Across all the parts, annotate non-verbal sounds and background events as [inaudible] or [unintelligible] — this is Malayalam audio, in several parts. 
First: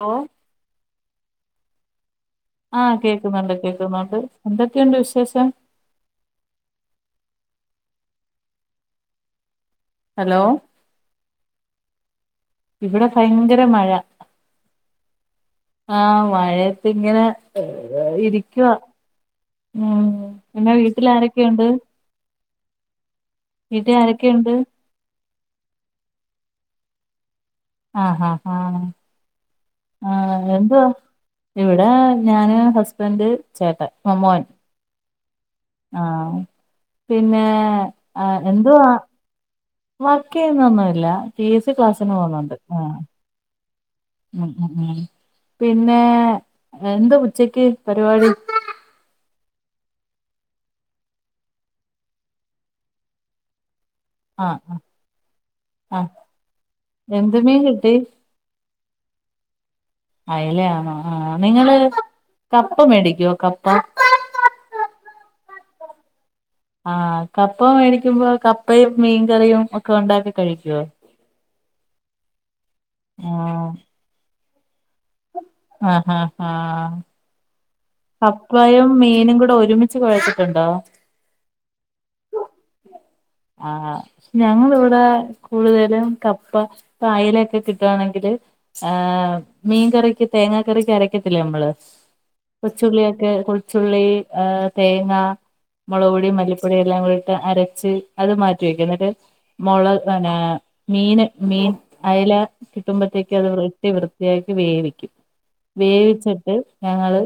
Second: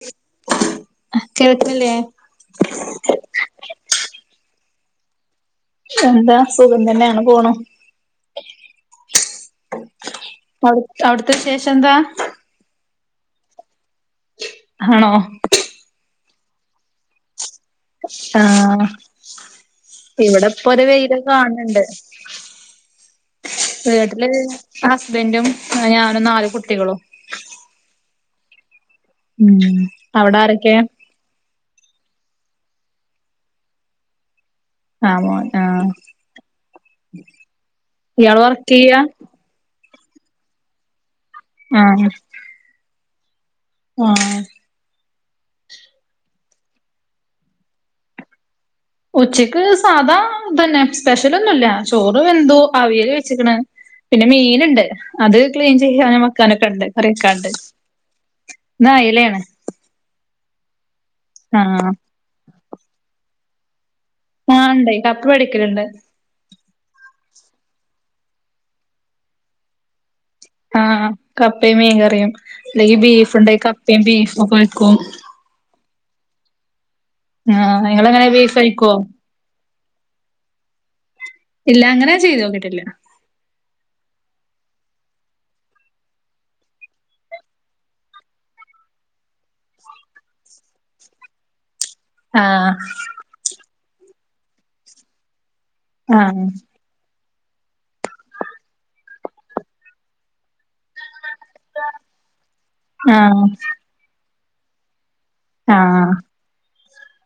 ഓ കേൾക്കുന്നില്ലേ ആഹ് കേക്കുന്നുണ്ട് കേക്കുന്നുണ്ട് എന്തൊക്കെയുണ്ട് വിശേഷം എന്താ സുഖം തന്നെയാണ് പോണം ഹലോ അവി അവിടുത്തെ വിശേഷം എന്താ ഇവിടെ ഭയങ്കര മഴ ആണോ ആഹ് മഴയത്തിങ്ങനെ ഏ ഇരിക്കുവാ ആഹ് ഉം ഇവിടെ ഇപ്പൊ പിന്നെ ഒരു വെയില് വീട്ടിലാരൊക്കെയുണ്ട് കാണുന്നുണ്ട് വീട്ടില് ഹസ്ബന്റും ഞാനും നാലു കുട്ടികളും ആഹ് ആഹ് ആഹ് ഉം ആഹ് അവിടാരൊക്കേ എന്തുവാ ഇവിടെ ഞാന് ഹസ്ബന്റ് ചേട്ടൻ അഹ് മോൻ ആഹ് മോൻ ആഹ് പിന്നേ ആഹ് ഇയാള് വർക്ക് എന്തുവാ ചെയ്യാ വർക്കെയ്യുന്നൊന്നുല്ല പി എസ് സി ആഹ് ക്ലാസ്സിന് പോകുന്നുണ്ട് ഉം ആഹ് ഉം ഉം പിന്നേ എന്താ ഉച്ചക്ക് പരിപാടി ഉച്ചയ്ക്ക് സാധാ ഇതന്നെ സ്പെഷ്യലൊന്നുല്ല ചോറ് വെന്തു അവിയല് വെച്ചിക്ക്‌ണ് പിന്നെ ആഹ് മീന്ണ്ട് അത് ക്ലീൻ ആഹ് ചെയ്യാനും വക്കാനൊക്കെണ്ട് എന്ത് കറിയെക്കാണ്ട് മീൻ കിട്ടി അയലേണ് അയലയാണോ ആഹ് നിങ്ങള് ആഹ് കപ്പ മേടിക്കുവോ കപ്പ ആണ്ടെയ് കപ്പ വേടിക്കല്ണ്ട് ആഹ് കപ്പ മേടിക്കുമ്പോ കപ്പയും മീൻകറിയും ഒക്കെ ഉണ്ടാക്കി കഴിക്കുവോ ആഹ് കപ്പയും മീൻകറിയുല്ലെങ്കി ആ ബീഫ്‌ണ്ടേ കപ്പയും ബീഫൊക്ക വക്കും ആഹ് ആഹ് ആഹ് ആഹ് നിങ്ങളെ കപ്പയും മീനും കൂടെ ഒരുമിച്ച് കൊഴച്ചിട്ടുണ്ടോ ഇല്ല അങ്ങനെ ഞാൻ ചെയ്തോക്കീട്ടില്ല ആഹ് ഞങ്ങളിവിടെ കൂടുതലും കപ്പ പായലെക്കെ കിട്ടാണെങ്കില് ആഹ് മീൻകറിക്ക് തേങ്ങാ കറിക്ക് അരക്കത്തില്ലേ നമ്മള് ആഹ് കൊച്ചുള്ളിയൊക്കെ കൊച്ചുള്ളി ഏ തേങ്ങ മോളക്പൊടിം ആഹ് മല്ലിപ്പൊടി എല്ലാം കൂടിട്ട് അരച്ച് അത് മാറ്റി വെയ്ക്കും ഇന്നെട്ട് മൊള് പിന്നെ മീന് മീൻ അയല ആഹ് കിട്ടുമ്പത്തേക്കത് വെട്ടി വൃത്തിയാക്കി വേവിക്കും ആഹ് വേവിച്ചിട്ട് ഞങ്ങള്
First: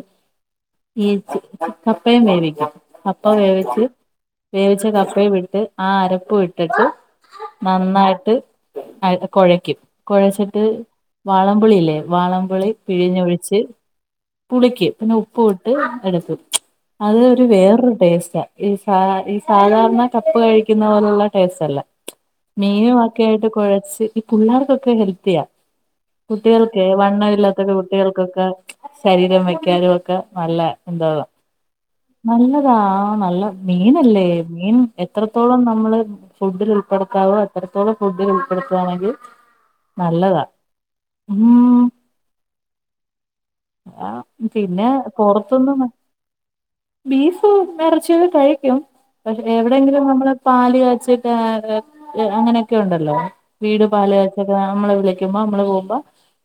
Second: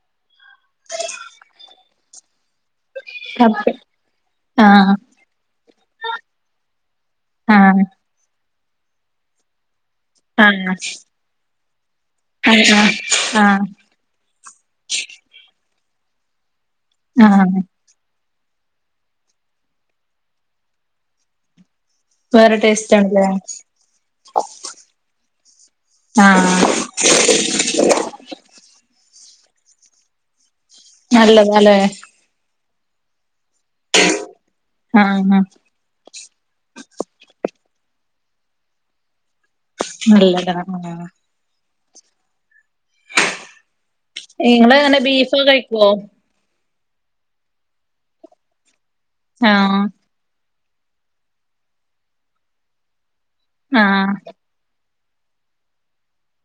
ഈ ച്ച് കപ്പയും വേവിക്കും കപ്പ വേവിച്ച് വേവിച്ച ആഹ് കപ്പയും ഇട്ട് ആ അരപ്പും ഇട്ട്ട്ട് ആഹ് നന്നായിട്ട് മൈദ കൊഴക്ക്യും കൊഴച്ച്ട്ട് ആഹ് വാളംപുളില്ലേ വാളംപുളി ആഹ് ആഹ് പിഴിഞ്ഞൊഴിച്ച് പുളിക്ക്യും പിന്നെ ഉപ്പൂട്ട് എടുക്കും അത് ഒരു ആഹ് വേറൊരു ടേസ്റ്റാ ഈ സാ ഈ സാധാരണ കപ്പ കഴിക്കുന്ന പോലുള്ള ടേസ്റ്റല്ല വേറെ മീനു ടേസ്റ്റ് ആണല്ലേ ഒക്കായിട്ട് കുഴച്ച് ഈ പുള്ളാർക്കൊക്കെ ഹെൽത്തിയാ ആഹ് കുട്ട്യേൾക്കേ വണ്ണം ഇല്ലാത്തൊക്കെ കുട്ട്യേൾക്കൊക്കെ ശരീരം വെക്കാനൊക്കെ നല്ലെ നല്ലതാല്ലേ നല്ലതാ നല്ല മീനല്ലേ മീൻ എത്ര ആഹ് നമ്മള് ഫുഡിലുൾപ്പെട്ത്താവോ അത്രത്തോളം ഫുഡില് ഉൾപ്പെട്ത്താണെങ്കി നല്ലതാ ഉം ആഹ് നിങ്ങള് പിന്നെ എങ്ങനെ ബീഫ് പൊറത്ത്ന്ന്ന്ന് കഴിക്കുവോ ബീഫും എറച്ചിയൊക്കെ കഴിക്ക്യും പക്ഷെ ആഹ് എവിടെങ്കിലും നമ്മ ള് പാല് കാച്ചി കേറാ അങ്ങനെയൊക്കെ ഉണ്ടല്ലോ വീട് ആഹ് പാല്ക്കാച്ചാ നമ്മളെ വിളിക്കുമ്പോ നമ്മള് പോവുമ്പോ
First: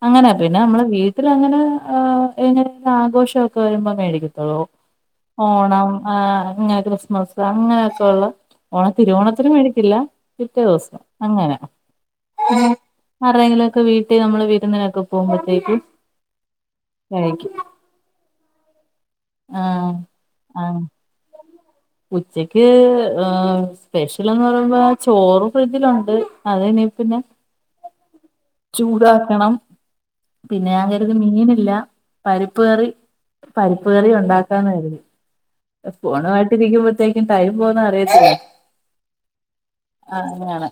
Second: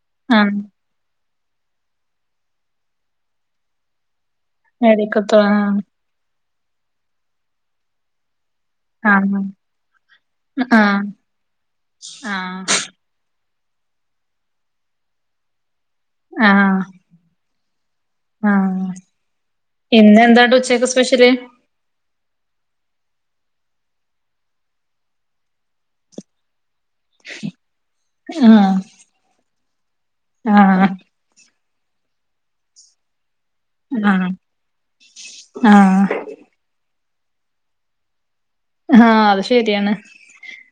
അങ്ങനെ ആഹ് പിന്നെ നമ്മളെ വീ ട്ടില് അങ്ങനെ ഏഹ് എങ്ങനെലും ആഘോഷോക്കെ വരുമ്പോ മേടിക്കത്തൊള്ളു മേടിക്കത്തൊ ആഹ് ഓണം ആഹ് ഇങ്ങനെ ക്രിസ്മസ് അങ്ങനെയൊക്കള്ള ഓണ ആഹ് തിരുവോണത്തിനു മേടിക്കില്ല പിറ്റേ ദിവസം ആഹ് അങ്ങനെ ആഹ് ആരേങ്കിലൊക്കെ വീട്ടി നമ്മള് വിരുന്നിനൊക്കെ പോവുമ്പത്തേക്കും ആഹ് കഴിക്ക്യും ആഹ് ഇന്ന് എന്താന്നെട്ട് ആ ഉച്ചക്ക് സ്പെഷ്യല് ഉച്ചക്ക് ഏഹ് സ്പെഷ്യലെന്ന് പറയുമ്പോ ചോറ് ഫ്രിഡ്ജിലുണ്ട് അത് ഇനി പിന്നെ ആഹ് ചൂടാക്കണം പിന്നെ ഞാൻ ആഹ് കര്തി മീനില്ല പരിപ്പ് കറി പരിപ്പ് കറി ആഹ് ഉണ്ടാക്കാന്ന് കര്തി ആഹ് ഫോണു ആയിട്ട് ഇരിക്കുമ്പോത്തേക്കും ടൈം പോന്നേ അറിയത്തില്ല ആഹ് അത് ശരിയാണ് ആഹ് അങ്ങനെയാണ്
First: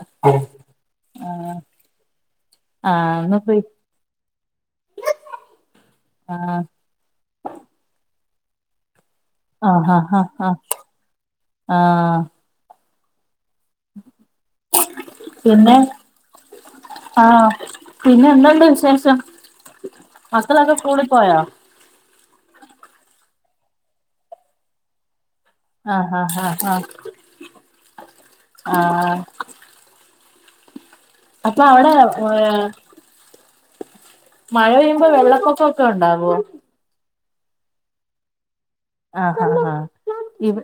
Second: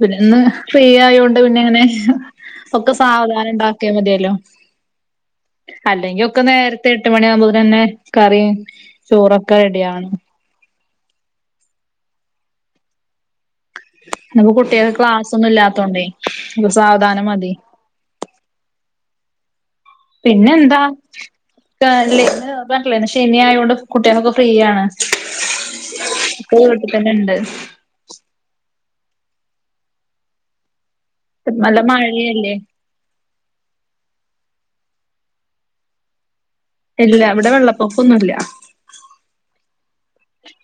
പിന്നെന്ന് ഫ്രീ ആയൊണ്ട് ആഹ് പിന്നെ ഇങ്ങനെ ഒക്കെ ആഹ് ഇന്ന് സാവധാനം ഫ്രീ ഇണ്ടാക്ക്യ മതിയല്ലോ അല്ലെങ്കി ഒക്കെ ആഹ് നേരത്തെ എട്ട് മണി ആവുമ്പോത്തിനെന്നേ കറിം ചോറോ ആഹ് ഹാ ഹഹ് ഹാ ആഹ് ഇന്ന്പ്പോ കുട്ട്യേക്ക് ക്ലാസ്സോന്നും പിന്നെ ഇല്ലാത്തോണ്ടേ സാവധാനം ആഹ് മതി പിന്നെ എന്ത്‌ണ്ട് വിശേഷം മക്കളൊക്കെ സ്കൂളിൽ പോയോ കളീല് പറഞ്ഞ്ട്ട്ല്ലേന്യോ ശനി ആയൊണ്ട് കുട്ട്യേളൊക്കെ ഫ്രീയാണ് ആഹ് ആഹ് ഇപ്പോ ആഹ് ആഹ് വീട്ട് തന്നെ ഇണ്ട് ആഹ് നല്ല അപ്പവ്ടെ മഴയല്ലേ [unintelligible] മഴ പെയ്യുമ്പോ വെള്ളപ്പൊക്കക്കെ ഉണ്ടാവോ ഇല്ല ഇവടെ വെള്ളപ്പൊക്കൊന്നുല്ല ആഹ് ആഹ് ആഹ് ഇവ്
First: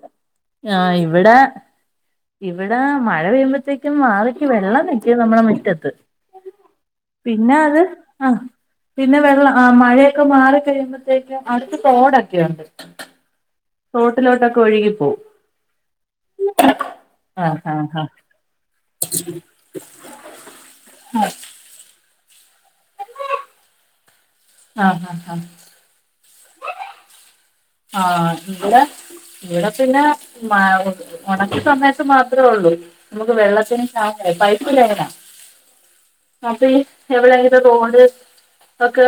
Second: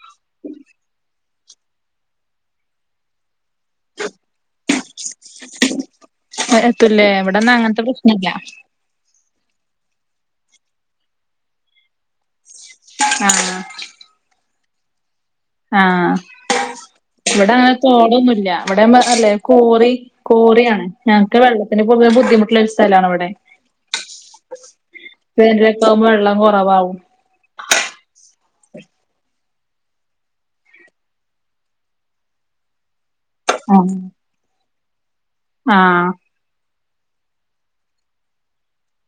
ഇവ്ടെ ഇവിടെ മഴ പെയ്യുമ്പത്തേക്കും [unintelligible] വെള്ളം നിക്ക്യും നമ്മളെ മുറ്റത്ത് എത്തുല്ലേ ഇവടെന്നാ അങ്ങനത്തെ പ്രശ്നല്ല പിന്ന വെള്ളം ആഹ് മഴയൊക്കെ മാറി കഴിയുമ്പത്തേക്കും അടുത്ത് തോടൊക്കെയുണ്ട് ആഹ് തോട്ടിലോട്ടൊക്ക ഒഴുകിപ്പോവും ആഹ് ആഹ് ഇവിടങ്ങനെ ആഹ് ആഹ് തോടൊന്നുല്ല. വടെ മ്മ ർ ലെ കോറി, കോറിയാണ് ഞങ്ങക്ക് വെള്ള ത്തിന് പൊതുവെ ബുദ്ധിമുട്ടുള്ള ഒരു സ്ഥലാണ് വിടെ ആഹ് ഹ ഹ പ്പം വെള്ളം കൊറവാകും ആഹ് ഇവിടെ ഇവിടെ പിന്നെ മ ഉണക്കി സമയത്ത് മാത്രേ ഉള്ളൂ നമ്മക്ക് വെള്ളത്തിന് ആഹ് ക്ഷാമേ.. പൈപ്പ് ലൈനാ ആഹ് അപ്പ ഇ എവിടെങ്കിലു റോഡ് ഒക്കെ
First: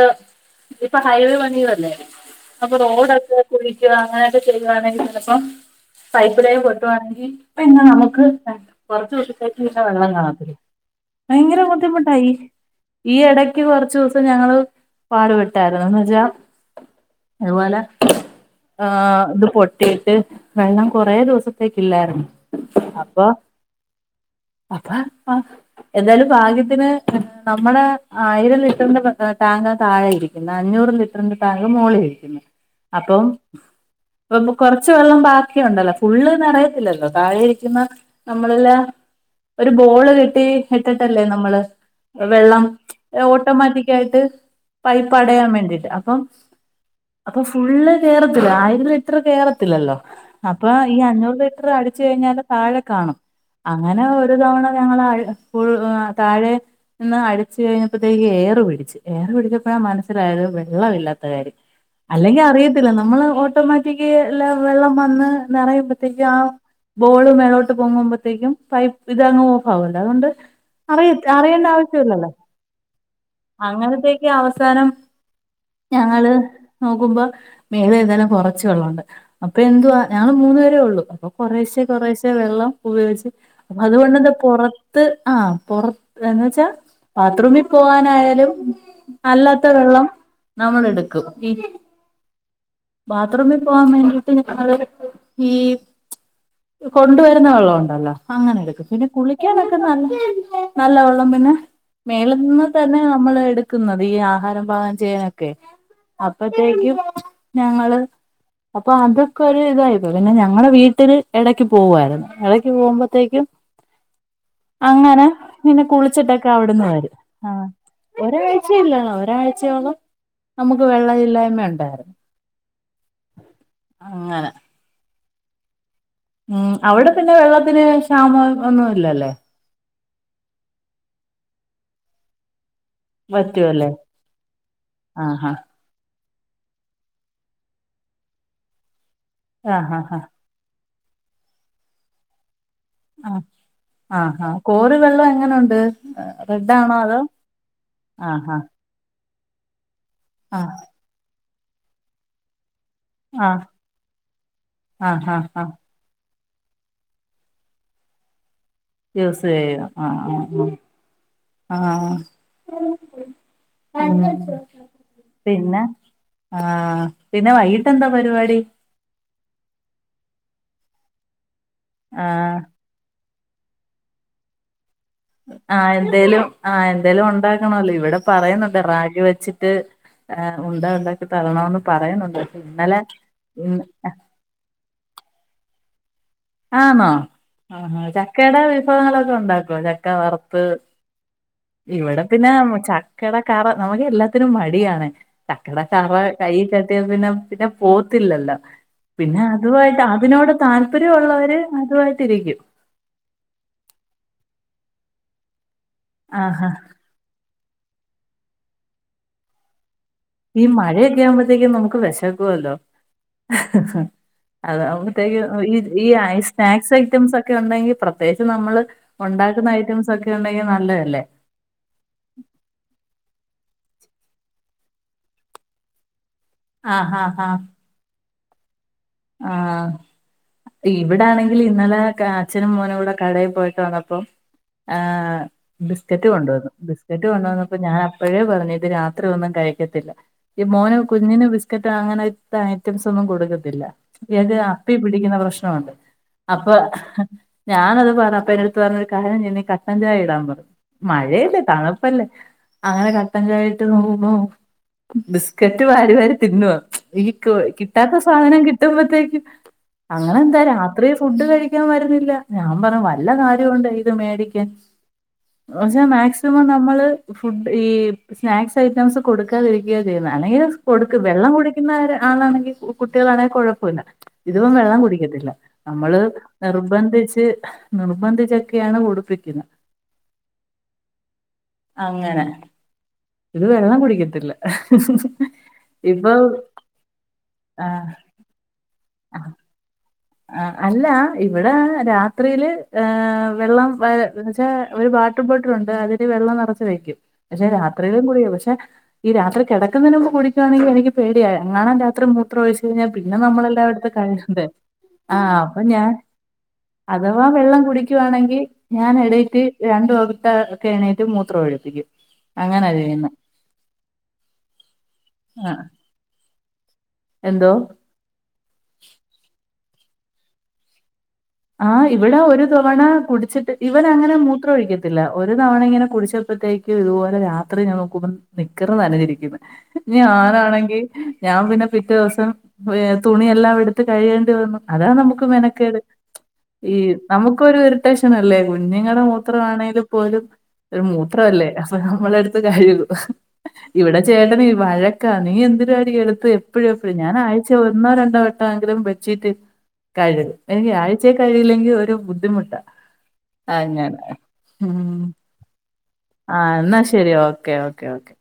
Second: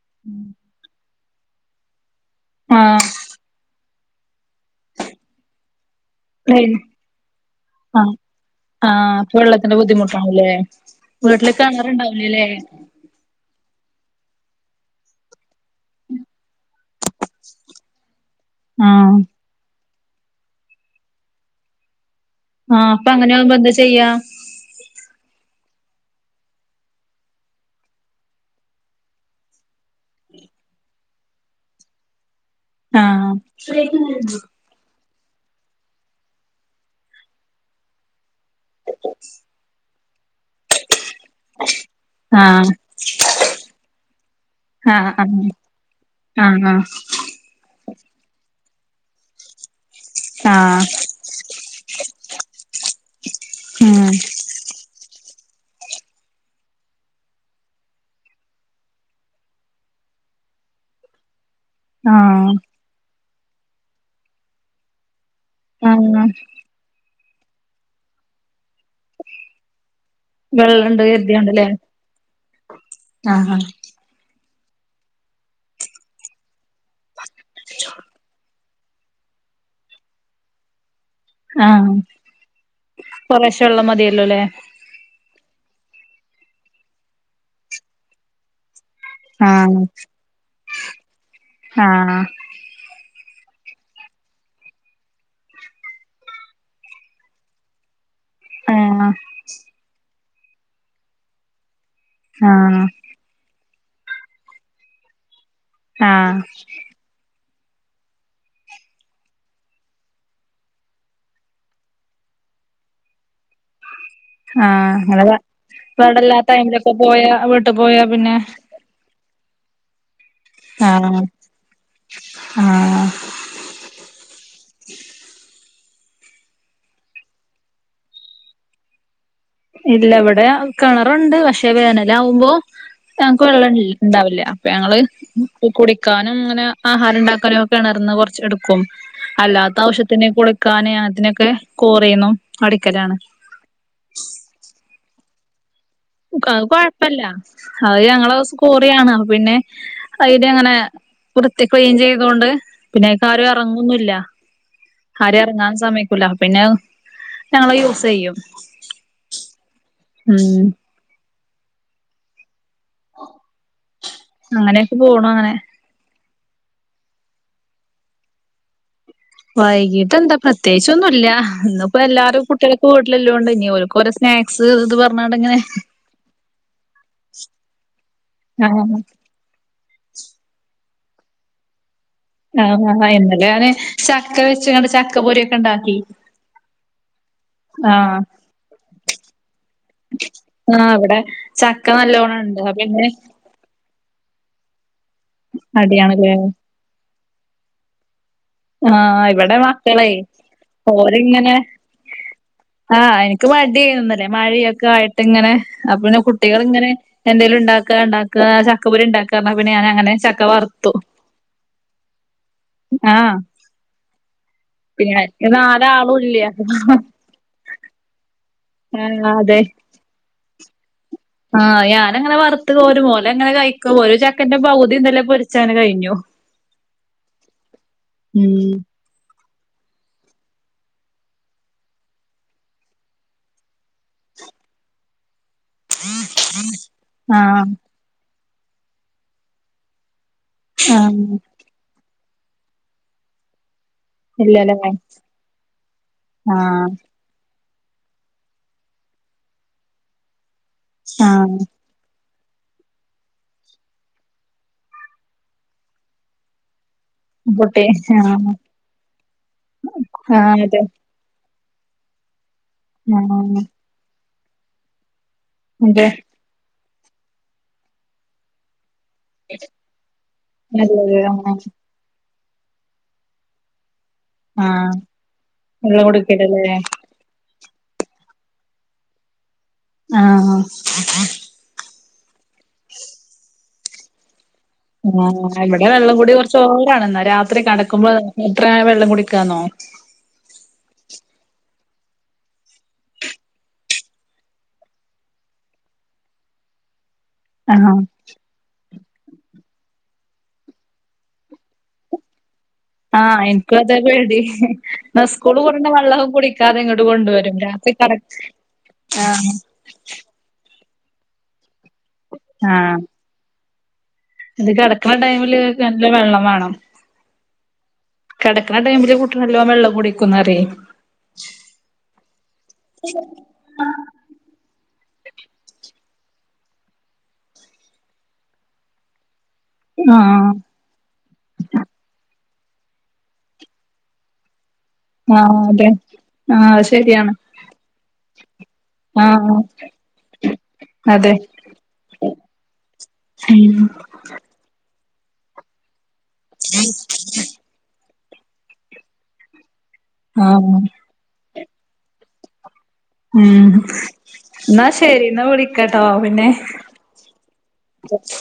ഇപ്പ ഹൈവേ പണിയുവല്ലേ, അപ്പൊ ആഹ് റോഡൊക്കെ കുഴിക്കുക അങ്ങനെയൊക്കെ ചെയ്യുവാണെങ്കി ചെലപ്പം പൈപ്പ് ലൈൻ പൊട്ടുവാണങ്കി പിന്നെ ആഹ് നമുക്ക് കൊറച്ച് ആഹ് അപ്പൊ ദിവസത്തേക്ക് വെള്ളത്തിന്റെ പിന്നെ വെള്ളം ബുദ്ധിമുട്ടാണല്ലേ കാണത്തില്ല വീട്ടില് ഭയങ്കര ബുദ്ധിമുട്ടായി കിണറുണ്ടാവൂലല്ലേ ഈ എടക്ക് കൊർച്ചൂസം ഞങ്ങള് പാടുപെട്ടാരുന്നു. എന്നുവെച്ചാ ത്പോല ആഹ്, ത് പൊട്ടിയിട്ട് വെള്ളം കൊറേ ദിവസത്തേക്കില്ലാരുന്നു ആഹ് അപ്പൊ അങ്ങന്യാവുമ്പോ എന്താ ചെയ്യാ അപ്പ ആഹ് എന്തായാലും ഭാഗ്യത്തിന് നമ്മടെ ആയിരം ലിറ്ററിന്റെ ടാങ്ക താഴയിരി ക്കുന്ന അഞ്ഞൂറ് ലിറ്ററിന്റെ ടാങ്ക് മോളിൽ വെക്കിന്ന് ആഹ് കൊറച്ച് വെള്ളം ബാക്കിയുണ്ടല്ലോ ഫുള്ള് നെറയത്തില്ലല്ലോ, താഴെ ഇരിക്കുന്ന നമ്മളെല്ല ഒരു ബോള് കെട്ടി ഇട്ടിട്ടല്ലേ നമ്മള് വെള്ളം ആഹ് ഓട്ടോമാറ്റിക് ആയിട്ട് ആഹ് പൈപ്പടയാൻ ആഹ് വേണ്ടിട്ട് അപ്പം ആഹ് അപ്പൊ ഫുള്ള് കേറത്തില്ല. ആയിരം ലിറ്റർ കേറത്തില്ലല്ലോ, അപ്പൊ ആഹ് ഈ അഞ്ഞൂറ് ലി റ്റ്റ് അടിച്ചു കഴിഞ്ഞാല് താഴെ കാണും അങ്ങനെ ഉം ഒരു തവണ ഞങ്ങള് അൾ ഫുൾ താഴെ ഇന്ന് അരിച്ച് കഴിഞ്ഞപ്പത്തേക്ക് എയർ പിടിച്ച്, എയർ പിടിച്ചപ്പഴ മനസ്സിലായത് വെള്ളവില്ലാത്ത കാര്യം അല്ലെങ്കി ആഹ് അറിയത്തില്ല നമ്മള് ഓട്ടോമാറ്റിക്ക് ല്ല വെള്ളം വന്ന് നെറയുമ്പത്തേക്കും ആഹ് ആ ബോള് മേലോട്ട് പൊങ്ങുമ്പത്തേക്കും പൈപ്പ് ഇതങ്ങു ഓഫ് ആവുണ്ട്. അതുകൊണ്ട് വെള്ളണ്ട് അറിയത്ത് കരുതിയാണ്ട്ല്ലേ അറിയണ്ട ആവശ്യവില്ലല്ലേ ആഹ് അങ്ങനത്തേക്ക് ക്ക് അവസാനം ഞങ്ങള് നോക്കുമ്പോ മേലെ ഏതാലും കൊറ ച്ച് വെള്ളവുണ്ട്. അപ്പൊ എന്തുവാ ഞങ്ങള് മൂന്ന്പേരേ ഒള്ളു അപ്പൊ കൊറേശ്ശെ ആഹ് കൊറേശ്ശെ വെള്ളം ഉപയോഗിച്ച് കൊറേശ്ശെ അപ്പൊ വെള്ളം അതുകൊണ്ടെന്റെ മതിയല്ലോല്ലേ പൊറ ത്ത് ആഹ് പൊറത്ത് എന്ന് വെച്ചാ ബാത്ത്റൂമി പോവാനായാലും അല്ലാത്ത ആഹ് വെള്ളം നമ്മൾ എടുക്കും ഇ ആഹ് ബാത്റൂമി പോവാൻ വേണ്ടിട്ട് ഞങ്ങളൊരു ഈ ഇ കൊണ്ടുവരുന്ന വെള്ളം ഉണ്ടല്ല അങ്ങനെ എടുക്കും. പിന്നെ ആഹ് കുളിക്കാനൊക്കെ ന നല്ല വെള്ളം പിന്നെ മേളിൽ നിന്ന് ആഹ് തന്നെ നമ്മൾ എടുക്കുന്നത്, ഈ ആഹാരം പാകം ചെയ്യാനൊക്കെ ആഹ് അപ്പത്തേക്കും ഞങ്ങള് അപ്പൊ അതൊക്കെ ഒരുതായിപ്പോ പിന്നെ ഞങ്ങളെ വീട്ടില് എടക്ക് പോവ്വായിരുന്നു. എടക്ക് പോവുമ്പത്തേക്കും അങ്ങനെ നിന്ന് ഇവടല്ലാത്ത കുളിച്ചിട്ടൊക്കെ അവിടുന്ന് ടൈമിലൊക്കെ വരും പോയാ ആഹ് വീട്ട് പോയാ പിന്നെ ഒരാഴ് ച്ച ഇല്ലാതെ ഒരാഴ്ചയോളം നമുക്ക് ആഹ് വെള്ളയില്ലായ്മ ഉണ്ടായിരുന്നു ആഹ് അങ്ങനെ ഉം അവിടെ പിന്നെ വെള്ളത്തിന് ക്ഷാമം ഒന്നുല്ലല്ലേ ഇല്ല ഇവിടെ കിണറുണ്ട് പക്ഷേ വേനലാവുമ്പോ ഞങ്ങൾക്ക് വെള്ളം പറ്റുവല്ലേ ഉണ്ടാവില്ല അപ്പൊ ഞങ്ങള് ആഹാ [unintelligible] ക്കാനും ങ്ങനെ ആഹാരണ്ടാക്കാനും ഒക്കെ കെണർന്ന് കൊർച്ച് എടുക്കും അല്ലാത്ത ആഹാ ഹാ ആവശ്യത്തിന കുളി ക്കാന് അങ്ങൻതിനൊക്കെ കോറിന്നും അടിക്കലാണ് ആഹ് ആഹ് കോറി വെള്ളം എങ്ങനൊണ്ട് അത്‌ കൊഴ്പ്പല്ല അത് ഞങ്ങള ആഹാ സ്കോ ണ് പിന്നെ ആ അയ്നങ്ങനെ പുറത്തിക്കും ചെയ്തോണ്ട് പിന്നെ അയ്ക്കാരും ആ എറങ്ങൊന്നില്ല ആഹാ ആരെ ആ ആ എറങ്ങാൻ സമയ ക്കൂല പിന്നെ ഞങ്ങള് യൂസ് ചെയ്യും യൂസ് ചെയ്യ ആഹ് ഉം ആഹ് ആഹ് ആഹ് പി അങ്ങനെയൊക്കെ പോണു അങ്ങനെ പിന്നെ ആഹ് പിന്നെ വൈകിട്ട് എന്താ പരിപാടി വൈകീട്ട് എന്താ പ്രത്യേകിച്ചൊന്നും ഇല്ല ഇന്നിപ്പോ എല്ലാരും ആഹ് കുട്ടികളക്കെ വീട്ടിലല്ലാണ്ട് ഇനി ഓൽക്കോരോ സ് സ്നാക്സ് അത് പർഞ്ഞാണ്ടേ ആഹ് എന്തേലും ആഹ് എന്തേലും ഉണ്ടാക്കണല്ലോ ഇവിടെ പറയുന്നുണ്ട് ആഹ് റാഗി വെച്ചിട്ട് ആഹ് ഉന്താ ഉണ്ടാക്കി തരണന്ന് പറയുന്നുണ്ട് ആഹ് ആഹ് ഇന്നലെ ഞാന് ഇന്ന് ചക്ക വെച്ച്‌ങ്ങാണ്ട് ചക്ക പൊരി ഒക്കെ ഉണ്ടാക്കി ആണോ ആഹ് ചക്കയുടെ വിഭവങ്ങളൊക്കെ ഉണ്ടാക്കുവോ ചക്ക വറുത്ത് ആഹ് ഇവിടെ ചക്ക ഇവിടെ നല്ലോണം പിന്നെ ഇണ്ട് അപ്പൊ പിന്നെ ചക്കെടെ കറ നമുക്ക് എല്ലാത്തിനും മടിയാണ് ചക്കടെ കറ അടിയാണല്ലേ കൈയിൽ തട്ടിയ പിന്നെ പിന്നെ പോവ്ത്തില്ലല്ലോ ആഹ് പിന്നെ ഇവിടെ അതുായിട്ട് മക്കളെ അതിനോട് ഓരിങ്ങനെ താല്പര്യമുള്ളവര് അതുവായിട്ട് ഇരിക്കും ആഹ് എനിക്ക് മടിയായ്ന്ന് ഇന്നലെ മഴയൊക്കെ ആയിട്ട് ഇങ്ങനെ പിന്നെ കുട്ടികള് ആഹാ ങ്ങനെ എന്തേലുണ്ടാക്കാണ്ടാക്കാ ചക്കപൊരിണ്ടാക്കാ പറഞ്ഞപ്പോ പിന്നെ ഞാനങ്ങനെ ച ഈ മഴയൊക്കെ ആവുമ്പോത്തേക്കും നമുക്ക് വെശക്കുവല്ലോ ആഹ് അത്‌ പിന്നെ ആവുമ്പത്തേക്കും ഈ ഈ നാലാളും ഐ ഇല്ല സ്നാക്സ് ഐറ്റംസ് ഒക്കെ ഉണ്ടെങ്കി പ്രത്യേകിച്ച് നമ്മള് ആഹ് അതെ ഉണ്ടാക്കുന്ന ഐറ്റംസ് ഒക്കെ ഉണ്ടെങ്കി നല്ലതല്ലേ ആഹ് ഞാനങ്ങനെ വറുത്ത് കോരും ഒലങ്ങനെ കഴിക്കും ഒരു ചക്കന്റെ പവുതി ഇന്നലെ പൊരിച്ചങ്ങനെ കഴിഞ്ഞു ആഹ് ഹാ ഹാ ഉം ആഹ് ഇവിടെ ആണെങ്കിൽ ഇന്നലെ അച്ഛനും മോനും കൂടെ കടയിൽ പോയിട്ട് വന്നപ്പോ ആഹ് ബിസ്കറ്റ് കൊണ്ടുവന്നു ബിസ്ക്കറ്റ് ആഹ് കൊണ്ടുവന്നപ്പോ ഞാൻ അപ്പഴേ പറഞ്ഞു ഇത് രാത്രി ഒന്നും കഴിക്കത്തില്ല ഈ മോന് ആഹ് കുഞ്ഞിന് ബിസ്ക്കറ്റ് അങ്ങനത്തെ ഐറ്റംസ് ഒന്നും കൊടുക്കത്തില്ല ഇയാക്ക് ഇല്ലല്ലേ അപ്പി പിടിക്കുന്ന പ്രശ്നമുണ്ട് അപ്പൊ ആഹ് ഞാനത് പറഅപ്പൊ എന്റടുത്ത് പറഞ്ഞു ഒരു കാര്യം ചെയ്യ് നീ കട്ടഞ്ചായ ഇടാൻ പറഞ്ഞു ആഹ് മഴയല്ലേ തണുപ്പല്ലേ അങ്ങനെ കട്ടൻചായ ഇട്ട്നോക്കുമ്പോ ബിസ്കറ്റ് വാരി വാരി തിന്നുവാ ഈ ക്യു കുട്ടി കിട്ടാത്ത ആഹ് സാധനം കി ട്ടുമ്പത്തേക്കും അങ്ങനെ എന്താ ആഹ് അതെ രാത്രി ഫുഡ് കഴിക്കാൻ വരുന്നില്ല ഞാൻ പറഞ്ഞു വല്ല ആഹ് കാര്യോണ്ടോ ഇത് മേടിക്കാൻ പക്ഷേ അതെ മാക്സ സിമം നമ്മള് ഫുഡ് ഈ സ്നാക്സ് ഐറ്റംസ് കൊടുക്കാതിരിക്കുകയ ചെയ്യുന്നത് അല്ലെങ്കിലും നല്ലത് കൊടുക്ക് വെള്ളം ആഹ് കുടിക്കുന്ന ആളാണെങ്കി കുട്ടികളാണെങ്കി കുഴപ്പ ക്കൂല ഇതിപ്പം ആഹ് വെള്ളം കുടിക്കത്തില്ല വെള്ളം നമ്മള് കുടിക്കലല്ലേ നിർബന്ധിച്ച് നിർബന്ധിച്ചൊക്കെയാണ് കുടുപ്പിക്കുന്നെ ആഹ് ഹാ അങ്ങനെ ഇത് വെള്ളം കുടിക്കത്തില്ല ആഹ് ഇവിടെ വെള്ളം കൂടി ഇപ്പൊ കുറച്ചോവറാണ് എന്നാ രാത്രി ആ കടക്കുമ്പോ എത്ര വെള്ളം കുടിക്കാന്നോ ആഹ് അല്ല ഇവിടെ രാത്രിയില് ഏ വെള്ളം വാ ച്ചാ ഒരുവാട് [unintelligible] വെള്ളം നിറച്ച് വെക്കും പക്ഷെ ആഹ് രാത്രിയിലും കൂടിയും പക്ഷെ ഈ രാത്രി കിടക്കുന്നതിന് മുമ്പ് കുടിക്കുവാണെങ്കിൽ എനിക്ക് പേടിയായി എങ്ങാൻ രാത്രി മു പ്രച്ചു കഴിഞ്ഞാൽ പിന്നെ ആഹ് എനിക്കും അതെ നമ്മളെല്ലായിടും പേടി കഴിയണ്ടേ എന്നാ ആഹ സ്കൂള് അപ്പൊ കൊണ്ടോണ ഞാൻ വെള്ളവും കുടിക്കാതെ ഇങ്ങോട്ട് അഥവാ കൊണ്ടുവരും വെള്ളം രാത്രി കട കുടിക്കുവാണെങ്കിൽ ഞാൻ ആഹ് ഇടയിട്ട് രണ്ടു വട്ട കെ എണ്ണീറ്റ് മൂത്രം ഒഴിപ്പിക്കും അങ്ങനെ ആഹ് ചെയ്യുന്നേ ഇത് കിടക്കുന്ന ടൈമില് നല്ല വെള്ളം വേണം എന്തോ കിടക്കുന്ന ടൈമില് കൂട്ടി നല്ലോ വെള്ളം കുടിക്കുംന്നറിയ ആഹ് ഇവിടെ ഒരു തവണ കുടിച്ചിട്ട് ഇവൻ അങ്ങനെ മൂത്രം ഒഴിക്കുന്നു ത്തില്ല ഒരു തവണ ഇങ്ങനെ കുടിച്ചപ്പോഴത്തേക്കും ഇതുപോലെ രാത്രി ഞാൻ നോക്കുമ്പോ നിക്കറ് നനഞ്ഞരിക്കന്ന് ഇ ആഹ് ആഞാനാണെങ്കിൽ ഞാൻ പിന്നെ പിറ്റേ ദിവസം തുണിയെല്ലാം എടുത്ത് കഴിയേണ്ടി വന്നു അതാണ് നമുക്ക് ആഹ് അതെ മെനക്കേട് ആഹ് അത് ഈ ശരിയാണ് നമുക്കൊരു ഇറിട്ടേഷന അല്ലേ കുഞ്ഞുങ്ങളുടെ ആഹ് മൂത്രമാണെങ്കിൽ പോലും ഒരു അതെ മൂത്രല്ലേ അപ്പൊ നമ്മള അടുത്ത് കഴു ഉം ഇവിടെ ചേട്ടനീ വഴക്കാ നീ എന്തിനാടി എടുത്ത് എപ്പോഴുംഎപ്പോഴും ഞാനൻ [unintelligible] ഒന്നോ രണ്ടോ വട്ടമെങ്കിലും ബെഡ്ഷീറ്റ് കഴും ആഹ് എനി ആഴ് ഉച്ചേ കഴിയില്ലെങ്കിൽ ഒരു ബുദ്ധിമുട്ടാ ഉം അങ്ങനെ ന്നാ ശരി ന്നാ വിളിക്കട്ടോ ആഹാ ന്നാ ശരി ഓക്കെ ഓക്കേ ഓക്കേ